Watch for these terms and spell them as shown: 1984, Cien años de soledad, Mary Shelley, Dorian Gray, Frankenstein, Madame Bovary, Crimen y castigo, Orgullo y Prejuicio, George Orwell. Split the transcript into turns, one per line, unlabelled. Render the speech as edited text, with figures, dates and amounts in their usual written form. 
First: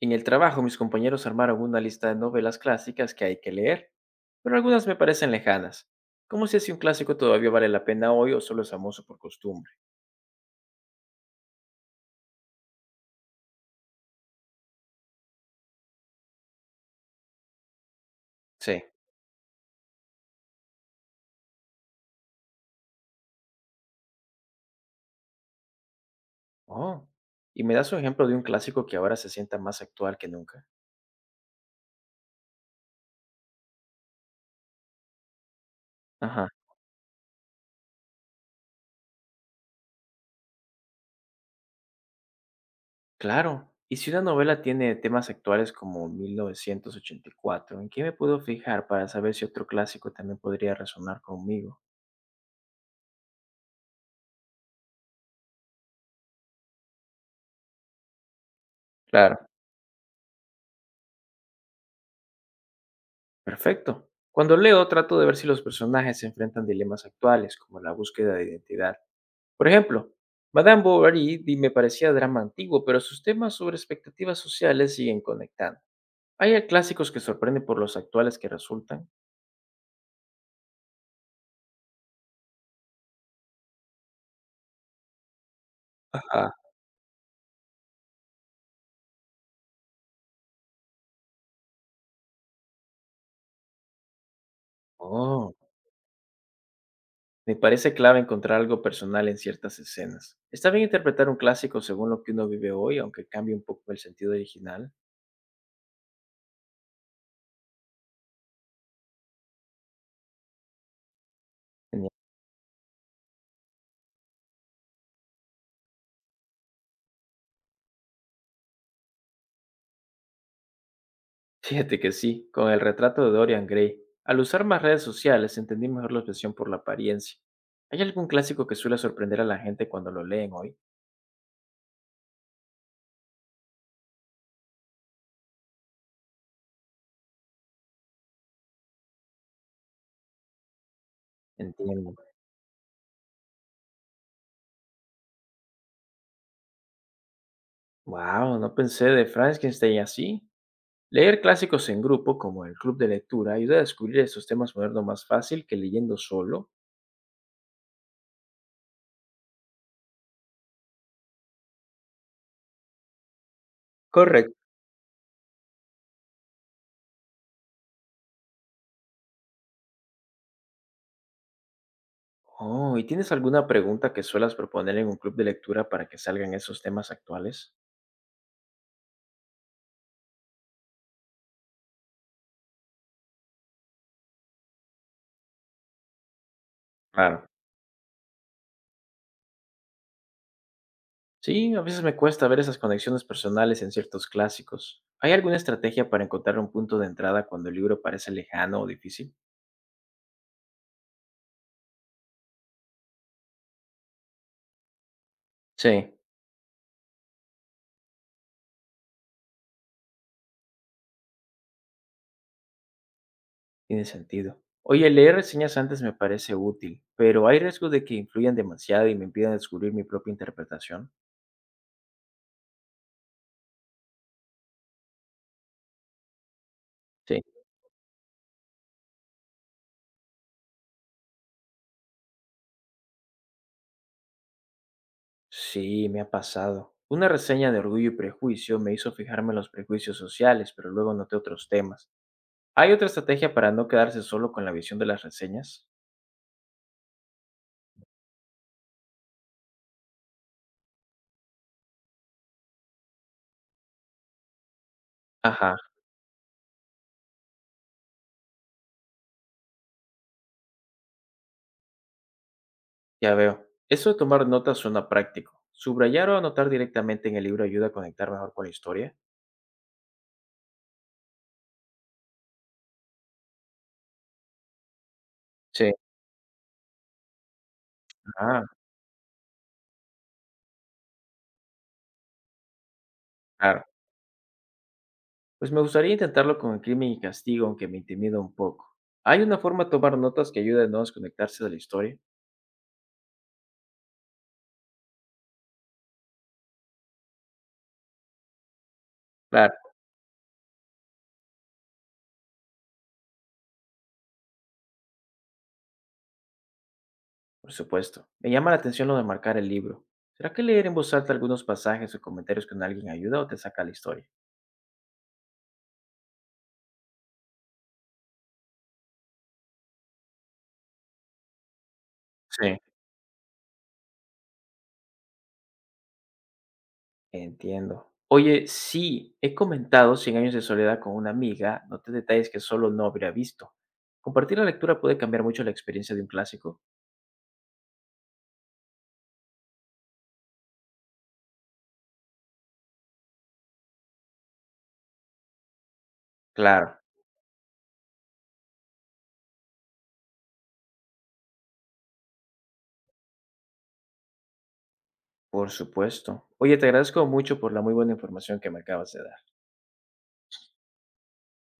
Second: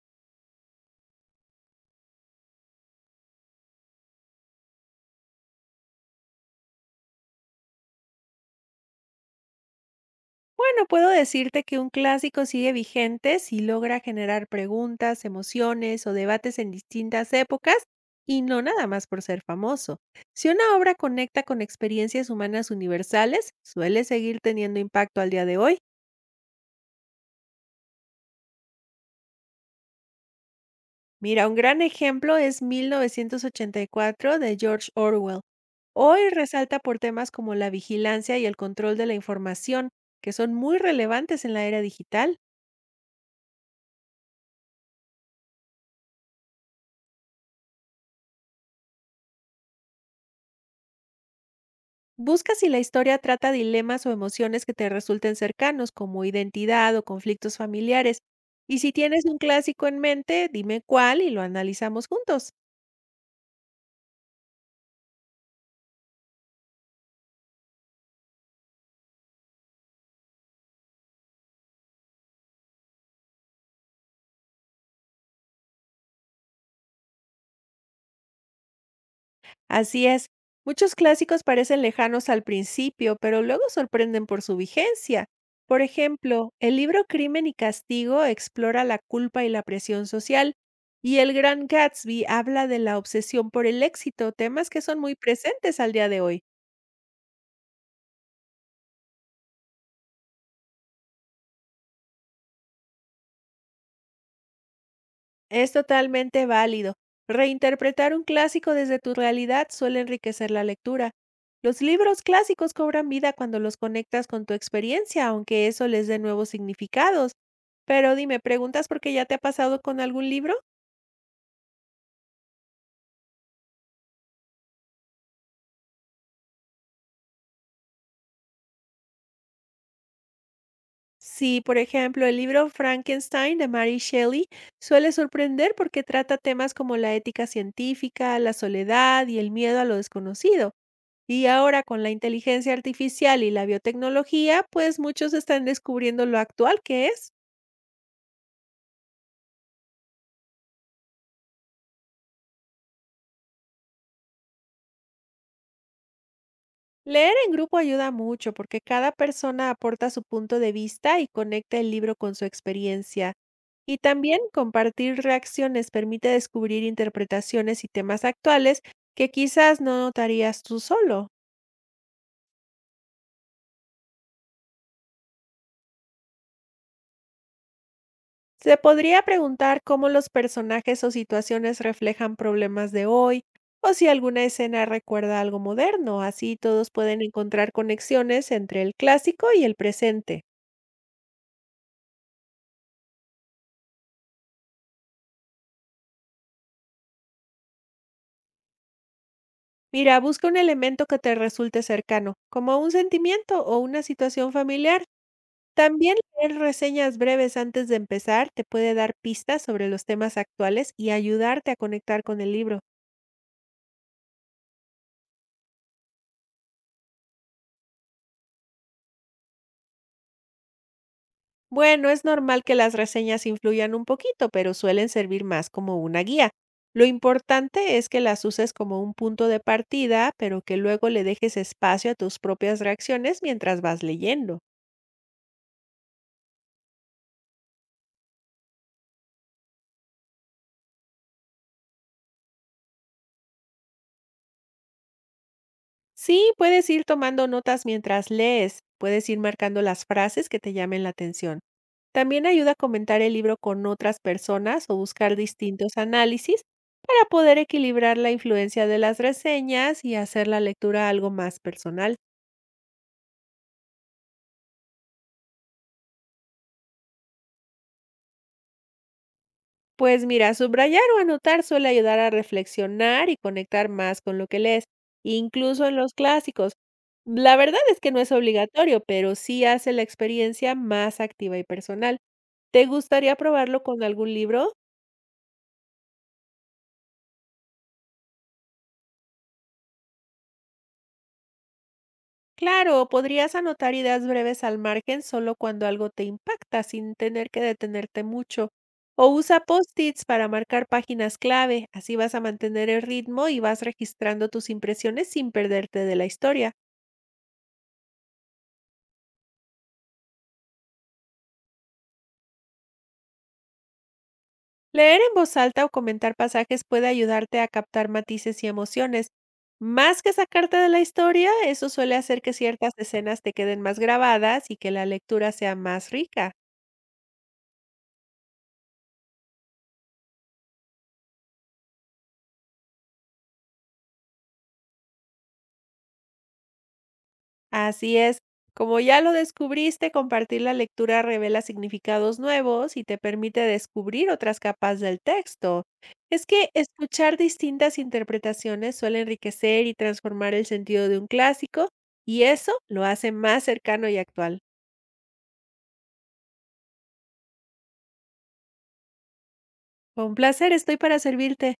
En el trabajo, mis compañeros armaron una lista de novelas clásicas que hay que leer, pero algunas me parecen lejanas. ¿Cómo sé si un clásico todavía vale la pena hoy o solo es famoso por costumbre?
Bueno, puedo decirte que un clásico sigue vigente si logra generar preguntas, emociones o debates en distintas épocas y no
Sí.
nada más por ser famoso. Si una obra conecta con experiencias humanas universales, suele seguir teniendo impacto al día de hoy.
Oh, ¿y me das un ejemplo de un clásico que ahora se sienta más actual que nunca?
Mira, un gran ejemplo es 1984 de George Orwell. Hoy
Ajá.
resalta por temas como la vigilancia y el control de la información, que son muy relevantes en la era digital.
Claro, y si una novela tiene temas actuales como 1984, ¿en qué me puedo fijar para saber si otro clásico también podría resonar conmigo?
Busca si la historia trata dilemas o emociones que te resulten cercanos, como identidad o conflictos familiares. Y si tienes un
Claro.
clásico en mente, dime cuál y lo analizamos juntos.
Perfecto. Cuando leo, trato de ver si los personajes se enfrentan dilemas actuales, como la búsqueda de identidad. Por ejemplo, Madame Bovary me parecía drama antiguo, pero sus temas sobre expectativas sociales siguen conectando. ¿Hay clásicos que sorprenden por los actuales que resultan?
Así es, muchos clásicos parecen lejanos al principio, pero luego sorprenden por su vigencia. Por ejemplo,
Ajá.
el libro Crimen y Castigo explora la culpa y la presión social, y el Gran Gatsby habla de la obsesión por el éxito, temas que son muy
Oh,
presentes al día de hoy.
me parece clave encontrar algo personal en ciertas escenas. ¿Está bien interpretar un clásico según lo que uno vive hoy, aunque cambie un poco el sentido original?
Es totalmente válido. Reinterpretar un clásico desde tu realidad suele enriquecer la lectura. Los libros clásicos cobran vida cuando los conectas con tu experiencia, aunque eso les dé nuevos significados. Pero dime, ¿preguntas por qué ya te ha pasado con algún libro?
Fíjate que sí, con el retrato de Dorian Gray. Al usar más redes sociales entendí mejor la obsesión por la apariencia. ¿Hay algún clásico que suele sorprender a la gente cuando lo leen hoy?
Sí, por ejemplo, el libro Frankenstein de Mary Shelley suele sorprender porque trata temas como la ética científica, la soledad y el miedo a lo desconocido. Y ahora con la
Entiendo.
inteligencia artificial y la biotecnología, pues muchos están descubriendo lo actual que es.
Wow, no pensé de Frankenstein así. Leer clásicos en grupo, como el club de lectura, ayuda a descubrir esos temas modernos más fácil que leyendo solo.
Leer en grupo ayuda mucho porque cada persona aporta su punto de vista y conecta el libro con su experiencia. Y también
Correcto.
compartir reacciones permite descubrir interpretaciones y temas actuales que quizás no notarías tú solo.
Oh, ¿y tienes alguna pregunta que suelas proponer en un club de lectura para que salgan esos temas actuales?
Se podría preguntar cómo los personajes o situaciones reflejan problemas de hoy, o si alguna escena recuerda algo moderno, así todos pueden
Claro.
encontrar conexiones entre el clásico y el presente.
Sí, a veces me cuesta ver esas conexiones personales en ciertos clásicos. ¿Hay alguna estrategia para encontrar un punto de entrada cuando el libro parece lejano o difícil?
Mira, busca un elemento que te resulte cercano, como un sentimiento o una situación familiar.
Sí,
También leer reseñas breves antes de empezar te puede dar pistas sobre los temas actuales y ayudarte a conectar con el libro.
tiene sentido. Oye, leer reseñas antes me parece útil, pero ¿hay riesgo de que influyan demasiado y me impidan descubrir mi propia interpretación?
Bueno, es normal que las reseñas influyan un poquito, pero suelen servir más como una guía. Lo
Sí.
importante es que las uses como un punto de partida, pero que luego le dejes espacio a tus propias reacciones mientras vas leyendo.
Sí, me ha pasado. Una reseña de Orgullo y Prejuicio me hizo fijarme en los prejuicios sociales, pero luego noté otros temas. ¿Hay otra estrategia para no quedarse solo con la visión de las reseñas?
Sí, puedes ir tomando notas mientras lees, puedes ir marcando las frases que te llamen la atención. También ayuda a comentar el libro con otras personas o buscar
Ajá.
distintos análisis para poder equilibrar la influencia de las reseñas y hacer la lectura algo más personal.
Ya veo. Eso de tomar notas suena práctico. Subrayar o anotar directamente en el libro ayuda a conectar mejor con la historia.
Pues mira, subrayar o anotar suele ayudar a reflexionar y conectar más con lo que lees, incluso
Sí.
en los clásicos. La verdad es que no es
Ah,
obligatorio, pero sí hace la experiencia más activa y personal. ¿Te gustaría probarlo
claro.
con algún libro?
Pues me gustaría intentarlo con el crimen y castigo, aunque me intimida un poco. ¿Hay una forma de tomar notas que ayude a no desconectarse de la historia?
Claro, podrías anotar ideas breves al margen solo cuando algo te impacta, sin tener que detenerte mucho. O usa
Claro.
post-its para marcar páginas clave, así vas a mantener el ritmo y vas registrando tus impresiones sin perderte de la historia.
Por supuesto. Me llama la atención lo de marcar el libro. ¿Será que leer en voz alta algunos pasajes o comentarios con alguien ayuda o te saca la historia?
Leer en voz alta o comentar pasajes puede ayudarte a captar matices y emociones. Más que sacarte de la historia, eso suele hacer que
Sí.
ciertas escenas te queden más grabadas y que la lectura sea más rica.
Entiendo. Oye, sí, he comentado cien años de soledad con una amiga, noté detalles que solo no habría visto. Compartir la lectura puede cambiar mucho la experiencia de un clásico.
Así es, como ya lo descubriste, compartir la lectura revela significados nuevos y te permite descubrir otras capas del texto. Es que
Claro,
escuchar distintas interpretaciones suele enriquecer y transformar el sentido de un clásico, y eso lo hace más cercano y actual.
por supuesto. Oye, te agradezco mucho por la muy buena información que me acabas de dar.
Con placer, estoy para servirte.